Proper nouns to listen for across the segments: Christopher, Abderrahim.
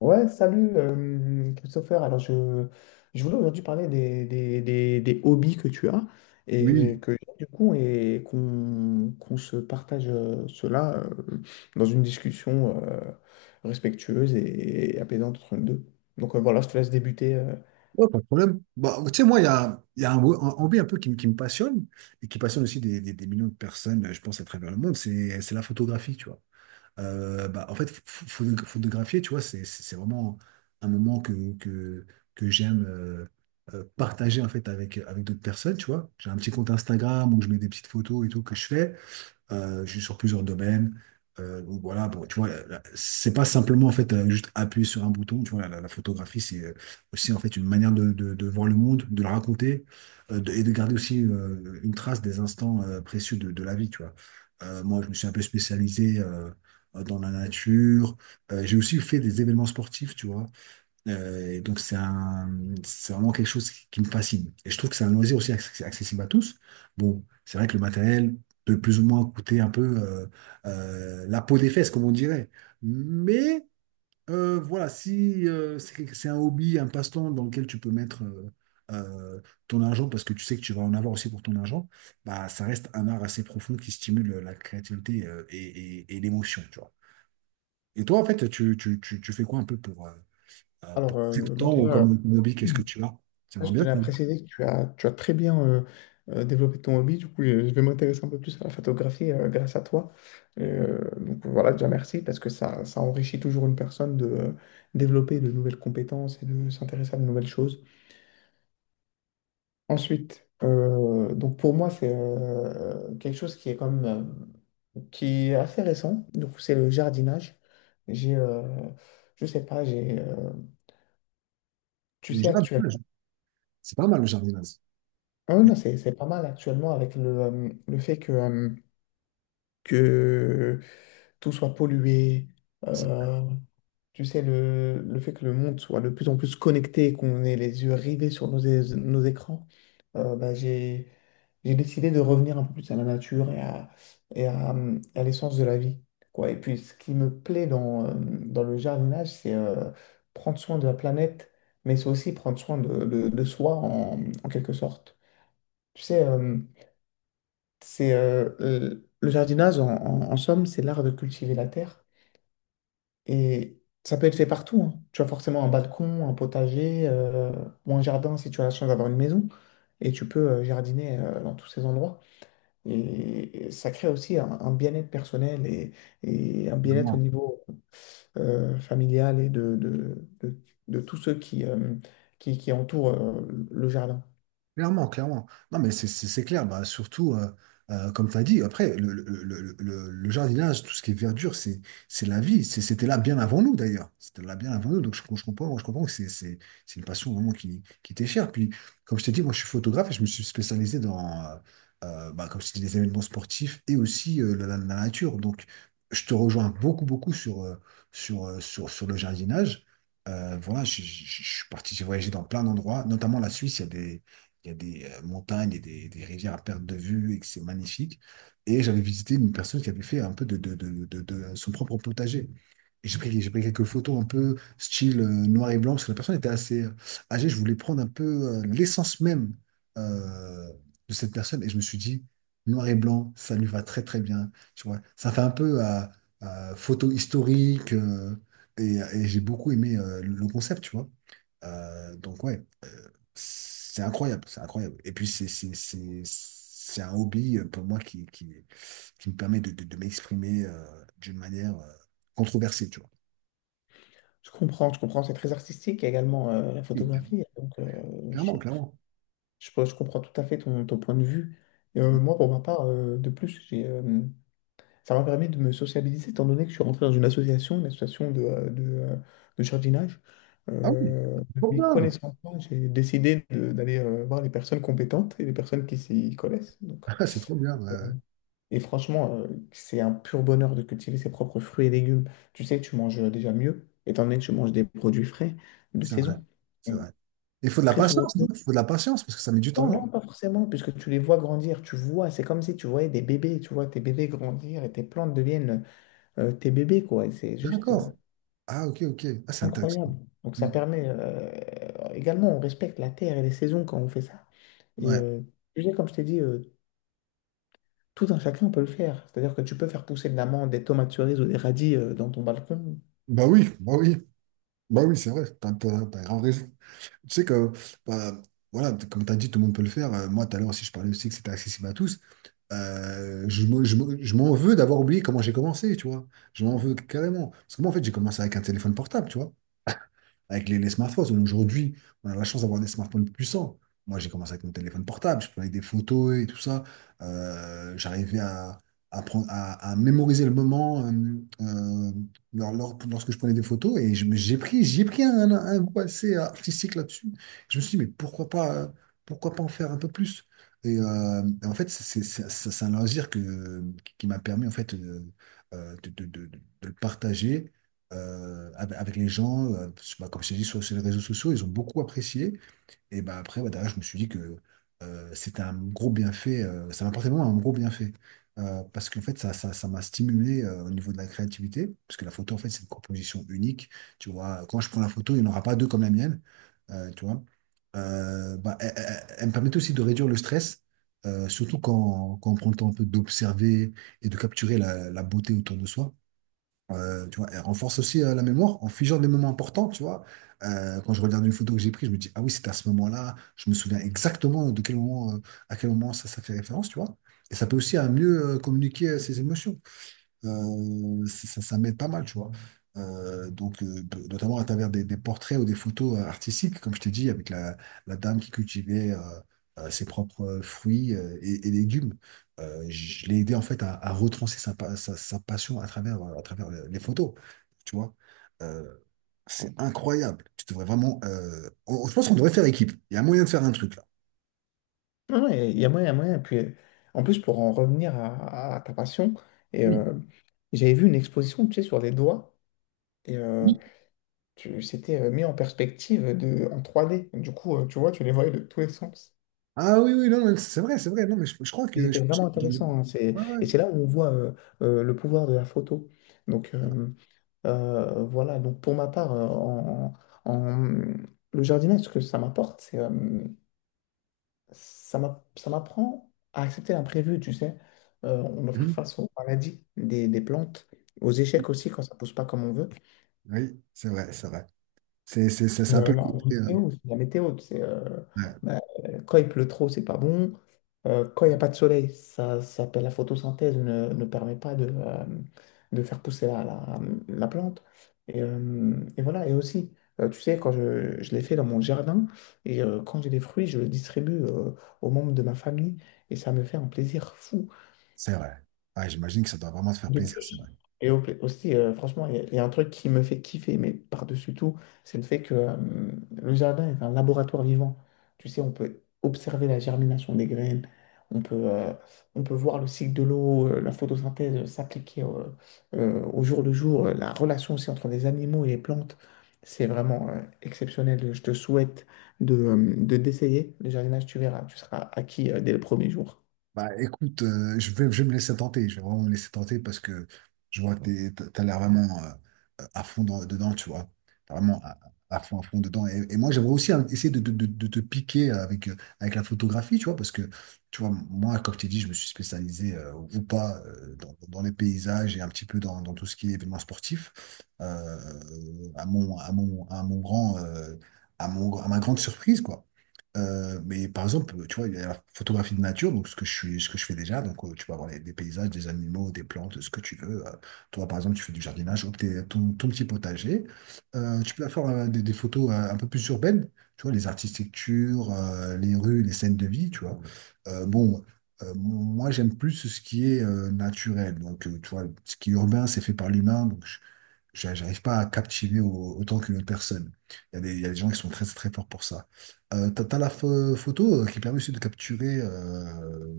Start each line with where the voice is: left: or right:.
left: Ouais, salut Christopher. Alors, je voulais aujourd'hui parler des hobbies que tu as et
right: Oui,
left: que j'ai, du coup, et qu'on se partage cela dans une discussion respectueuse et apaisante entre nous deux. Donc, voilà, je te laisse débuter.
right: ouais, pas de problème. Bah, tu sais, moi, il y a un, un hobby un peu qui me passionne et qui passionne aussi des millions de personnes, je pense, à travers le monde, c'est la photographie, tu vois. Bah, en fait, photographier, tu vois, c'est vraiment un moment que j'aime partager en fait avec, avec d'autres personnes, tu vois. J'ai un petit compte Instagram où je mets des petites photos et tout que je fais. Sur plusieurs domaines. Donc voilà, bon, tu vois, c'est pas simplement en fait juste appuyer sur un bouton. Tu vois, la photographie, c'est aussi en fait une manière de, de voir le monde, de le raconter et de garder aussi une trace des instants précieux de la vie. Tu vois. Moi, je me suis un peu spécialisé dans la nature. J'ai aussi fait des événements sportifs, tu vois. Euh, et donc c'est un, c'est vraiment quelque chose qui me fascine. Et je trouve que c'est un loisir aussi accessible à tous. Bon, c'est vrai que le matériel peut plus ou moins coûter un peu la peau des fesses, comme on dirait. Mais voilà, si c'est un hobby, un passe-temps dans lequel tu peux mettre euh, ton argent, parce que tu sais que tu vas en avoir aussi pour ton argent, bah ça reste un art assez profond qui stimule la créativité et l'émotion, tu vois. Et toi, en fait, tu fais quoi un peu
left: Alors,
right: pour passer ton
left: bah,
right: temps ou
left: déjà,
right: comme hobby, qu'est-ce que tu as?
left: ah,
right: J'aimerais
left: je
right: bien
left: tenais à
right: ça.
left: préciser que tu as très bien développé ton hobby. Du coup, je vais m'intéresser un peu plus à la photographie grâce à toi. Donc voilà, déjà merci parce que ça enrichit toujours une personne de développer de nouvelles compétences et de s'intéresser à de nouvelles choses. Ensuite, donc pour moi, c'est quelque chose qui est quand même, qui est assez récent. Donc c'est le jardinage. J'ai, euh, je sais pas, tu
right: Le
left: sais actuellement.
right: jardinage, c'est pas mal le jardinage.
left: Ah
right: Mais
left: non, c'est pas mal actuellement avec le fait que tout soit pollué,
right: c'est-
left: euh, tu sais, le fait que le monde soit de plus en plus connecté, qu'on ait les yeux rivés sur nos écrans, bah, j'ai décidé de revenir un peu plus à la nature à l'essence de la vie, quoi. Et puis, ce qui me plaît dans le jardinage, c'est prendre soin de la planète, mais c'est aussi prendre soin de soi en, en quelque sorte. Tu sais, c'est le jardinage, en somme, c'est l'art de cultiver la terre. Et ça peut être fait partout, hein. Tu as forcément un balcon, un potager ou un jardin si tu as la chance d'avoir une maison. Et tu peux jardiner dans tous ces endroits. Et ça crée aussi un bien-être personnel et un bien-être au niveau familial et de tous ceux qui entourent le jardin.
right: Clairement, clairement. Non, mais c'est clair. Bah, surtout, comme tu as dit, après, le jardinage, tout ce qui est verdure, c'est la vie. C'était là bien avant nous, d'ailleurs. C'était là bien avant nous. Donc, je comprends que c'est une passion vraiment qui t'est chère. Puis, comme je t'ai dit, moi, je suis photographe et je me suis spécialisé dans, euh, bah, comme je t'ai dit, les événements sportifs et aussi la, la nature. Donc, je te rejoins beaucoup, beaucoup sur, sur le jardinage. Voilà, je suis parti voyager dans plein d'endroits, notamment la Suisse. Il y a des montagnes et des rivières à perte de vue et que c'est magnifique. Et j'avais visité une personne qui avait fait un peu de son propre potager. Et j'ai pris quelques photos un peu style noir et blanc, parce que la personne était assez âgée. Je voulais prendre un peu l'essence même euh, de cette personne. Et je me suis dit, noir et blanc, ça lui va très très bien. Tu vois, ça fait un peu à photo historique. Et j'ai beaucoup aimé le concept, tu vois. Donc ouais, c'est incroyable, c'est incroyable. Et puis, c'est un hobby pour moi qui me permet de m'exprimer d'une manière controversée, tu vois.
left: Je comprends, c'est très artistique, il y a également la
right: Et,
left: photographie, donc
right: clairement, clairement.
left: Je comprends tout à fait ton, ton point de vue. Et, moi, pour ma part, de plus, ça m'a permis de me sociabiliser, étant donné que je suis rentré dans une association de jardinage.
right: Ah oui,
left: De
right: trop
left: mes
right: bien.
left: connaissances, j'ai décidé d'aller voir les personnes compétentes et les personnes qui s'y connaissent. Donc,
right: C'est trop bien. Ouais, ouais.
left: et franchement, c'est un pur bonheur de cultiver ses propres fruits et légumes. Tu sais, tu manges déjà mieux, étant donné que tu manges des produits frais de
right: C'est vrai,
left: saison.
right: c'est
left: Donc,
right: vrai. Il faut de la
left: très souvent,
right: patience, non? Il faut de la patience parce que ça met du temps,
left: Non,
right: non?
left: pas forcément, puisque tu les vois grandir, tu vois, c'est comme si tu voyais des bébés, tu vois tes bébés grandir et tes plantes deviennent tes bébés, quoi, et c'est juste
right: D'accord. Ah, ok, ok. Ah, c'est intéressant.
left: incroyable. Donc ça
right: Hmm.
left: permet également, on respecte la terre et les saisons quand on fait ça. Et
right: Ouais.
left: tu sais, comme je t'ai dit, tout un chacun peut le faire. C'est-à-dire que tu peux faire pousser de l'amande, des tomates cerises ou des radis dans ton balcon.
right: Bah oui, bah oui. Bah oui, c'est vrai. T'as grave raison. Tu sais que, bah, voilà, comme tu as dit, tout le monde peut le faire. Moi, tout à l'heure aussi, je parlais aussi que c'était accessible à tous. Je m'en veux d'avoir oublié comment j'ai commencé, tu vois. Je m'en veux carrément. Parce que moi, en fait, j'ai commencé avec un téléphone portable, tu vois avec les smartphones. Aujourd'hui, on a la chance d'avoir des smartphones puissants. Moi, j'ai commencé avec mon téléphone portable, je prenais des photos et tout ça. J'arrivais à mémoriser le moment euh, lorsque je prenais des photos et je me- j'ai pris un goût assez artistique là-dessus. Je me suis dit, mais pourquoi pas en faire un peu plus? Et en fait, c'est un loisir que, qui m'a permis en fait, de le partager avec, avec les gens, parce que, bah, comme je t'ai dit, sur, sur les réseaux sociaux, ils ont beaucoup apprécié. Et bah, après, bah, derrière, je me suis dit que c'était un gros bienfait, ça m'a apporté vraiment un gros bienfait. Parce qu'en fait, ça m'a stimulé au niveau de la créativité, parce que la photo, en fait, c'est une composition unique. Tu vois, quand je prends la photo, il n'y en aura pas deux comme la mienne. Tu vois. Bah, elle me permet aussi de réduire le stress. Surtout quand, quand on prend le temps un peu d'observer et de capturer la, la beauté autour de soi. Tu vois, elle renforce aussi la mémoire en figeant des moments importants, tu vois. Quand je regarde une photo que j'ai prise, je me dis, ah oui, c'était à ce moment-là, je me souviens exactement de quel moment, à quel moment ça fait référence, tu vois. Et ça peut aussi à mieux communiquer ses émotions. Ça m'aide pas mal, tu vois. Notamment à travers des portraits ou des photos artistiques, comme je t'ai dit, avec la, la dame qui cultivait ses propres fruits et légumes. Je l'ai aidé en fait à retracer sa passion à travers les photos, tu vois. Euh, c'est incroyable. Tu devrais vraiment. Je pense qu'on devrait faire équipe. Il y a moyen de faire un truc là.
left: Non, non, il y a moyen, il y a moyen. Puis, en plus, pour en revenir à ta passion, et,
right: Oui.
left: j'avais vu une exposition, tu sais, sur les doigts. Et,
right: Oui.
left: tu, c'était mis en perspective de, en 3D. Du coup, tu vois, tu les voyais de tous les sens.
right: Ah oui, oui, non, mais c'est vrai, c'est vrai. Non, mais je crois
left: Et
right: que.
left: c'était vraiment
right: Je-
left: intéressant, hein. C'est,
right: Ouais, ouais.
left: et c'est là où on voit le pouvoir de la photo. Donc, voilà. Donc, pour ma part, en- le jardinage, ce que ça m'apporte, c'est, ça m'apprend à accepter l'imprévu, tu sais. On doit faire
right: Mhm.
left: face aux maladies des plantes, aux échecs aussi quand ça pousse pas comme on veut.
right: Oui, c'est vrai, c'est vrai.
left: Et,
right: C'est un peu le
left: non, la
right: côté.
left: météo, c'est la météo,
right: Ouais,
left: bah, quand il pleut trop, c'est pas bon. Quand il n'y a pas de soleil, ça s'appelle la photosynthèse, ne permet pas de, de faire pousser la plante. Et voilà, et aussi, tu sais, quand je l'ai fait dans mon jardin, et quand j'ai des fruits, je le distribue aux membres de ma famille, et ça me fait un plaisir fou.
right: c'est vrai. Ouais, j'imagine que ça doit vraiment te faire
left: De
right: plaisir, c'est
left: plus.
right: vrai.
left: Aussi, franchement, il y a un truc qui me fait kiffer, mais par-dessus tout, c'est le fait que le jardin est un laboratoire vivant. Tu sais, on peut observer la germination des graines, on peut, euh, on peut voir le cycle de l'eau, la photosynthèse s'appliquer au jour le jour, la relation aussi entre les animaux et les plantes. C'est vraiment exceptionnel. Je te souhaite de d'essayer le jardinage, tu verras, tu seras acquis dès le premier jour.
right: Bah écoute, je vais me laisser tenter, je vais vraiment me laisser tenter parce que je vois que tu as l'air vraiment à fond dedans, tu vois. T'as vraiment à fond dedans. Et moi, j'aimerais aussi hein, essayer de te piquer avec, avec la photographie, tu vois, parce que, tu vois, moi, comme je t'ai dit, je me suis spécialisé ou pas dans, dans les paysages et un petit peu dans, dans tout ce qui est événement sportif. Euh, à mon grand, à ma grande surprise, quoi. Mais par exemple, tu vois, il y a la photographie de nature, donc ce que je suis, ce que je fais déjà. Donc, tu peux avoir des paysages, des animaux, des plantes, ce que tu veux. Toi, par exemple, tu fais du jardinage, ou ton, ton petit potager. Tu peux faire des photos un peu plus urbaines, tu vois, les architectures, les rues, les scènes de vie, tu vois. Euh, bon, Moi, j'aime plus ce qui est naturel. Donc, tu vois, ce qui est urbain, c'est fait par l'humain. J'arrive pas à captiver autant qu'une autre personne. Il y a des gens qui sont très très forts pour ça. T'as la photo qui permet aussi de capturer,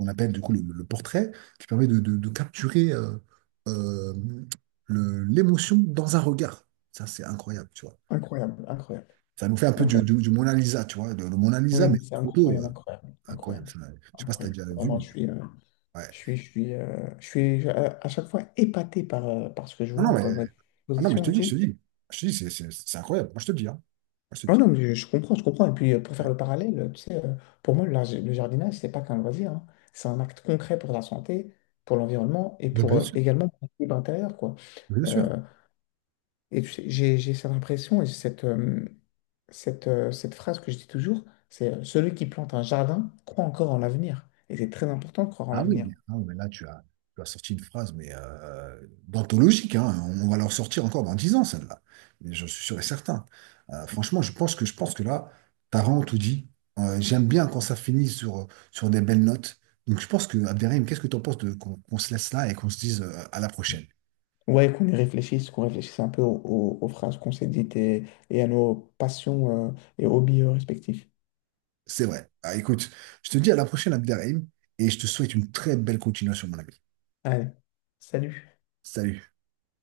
right: on appelle du coup le portrait, qui permet de capturer euh, l'émotion dans un regard. Ça, c'est incroyable, tu vois.
left: Incroyable, incroyable,
right: Ça nous fait un peu
left: incroyable.
right: du Mona Lisa, tu vois, le Mona
left: Oui,
right: Lisa, mais
left: mais c'est
right: en photo,
left: incroyable, incroyable,
right: incroyable
left: incroyable,
right: ça. Je sais pas si t'as
left: incroyable.
right: déjà vu,
left: Vraiment,
right: mais ouais.
left: je suis, à chaque fois épaté par, par ce que je
right: Non, non,
left: vois
right: mais,
left: quand je vois des
right: ah non, mais
left: expositions et tout.
right: je te dis, c'est incroyable. Moi, je te dis, hein. Moi, je te
left: Ah
right: dis.
left: non, mais je comprends, je comprends. Et puis, pour faire le parallèle, tu sais, pour moi, le jardinage, c'est pas qu'un loisir, hein. C'est un acte concret pour la santé, pour l'environnement et
right: Bah,
left: pour
right: bien sûr,
left: également pour l'équilibre intérieur, quoi.
right: bien sûr.
left: Euh, Et tu sais, j'ai cette impression et cette phrase que je dis toujours, c'est celui qui plante un jardin croit encore en l'avenir. Et c'est très important de croire en l'avenir.
right: Ah, oui, mais là, tu as sorti une phrase, mais d'anthologique, hein. On va leur sortir encore dans 10 ans, celle-là. Mais je suis sûr et certain. Franchement, je pense que là, t'as vraiment tout dit. J'aime bien quand ça finit sur, sur des belles notes. Donc, je pense que, Abderrahim, qu'est-ce que tu en penses de, qu'on se laisse là et qu'on se dise à la prochaine?
left: Ouais, qu'on y réfléchisse, qu'on réfléchisse un peu aux phrases qu'on s'est dites et à nos passions, et hobbies respectifs.
right: C'est vrai. Ah, écoute, je te dis à la prochaine, Abderrahim, et je te souhaite une très belle continuation, mon ami.
left: Allez, salut.
right: Salut.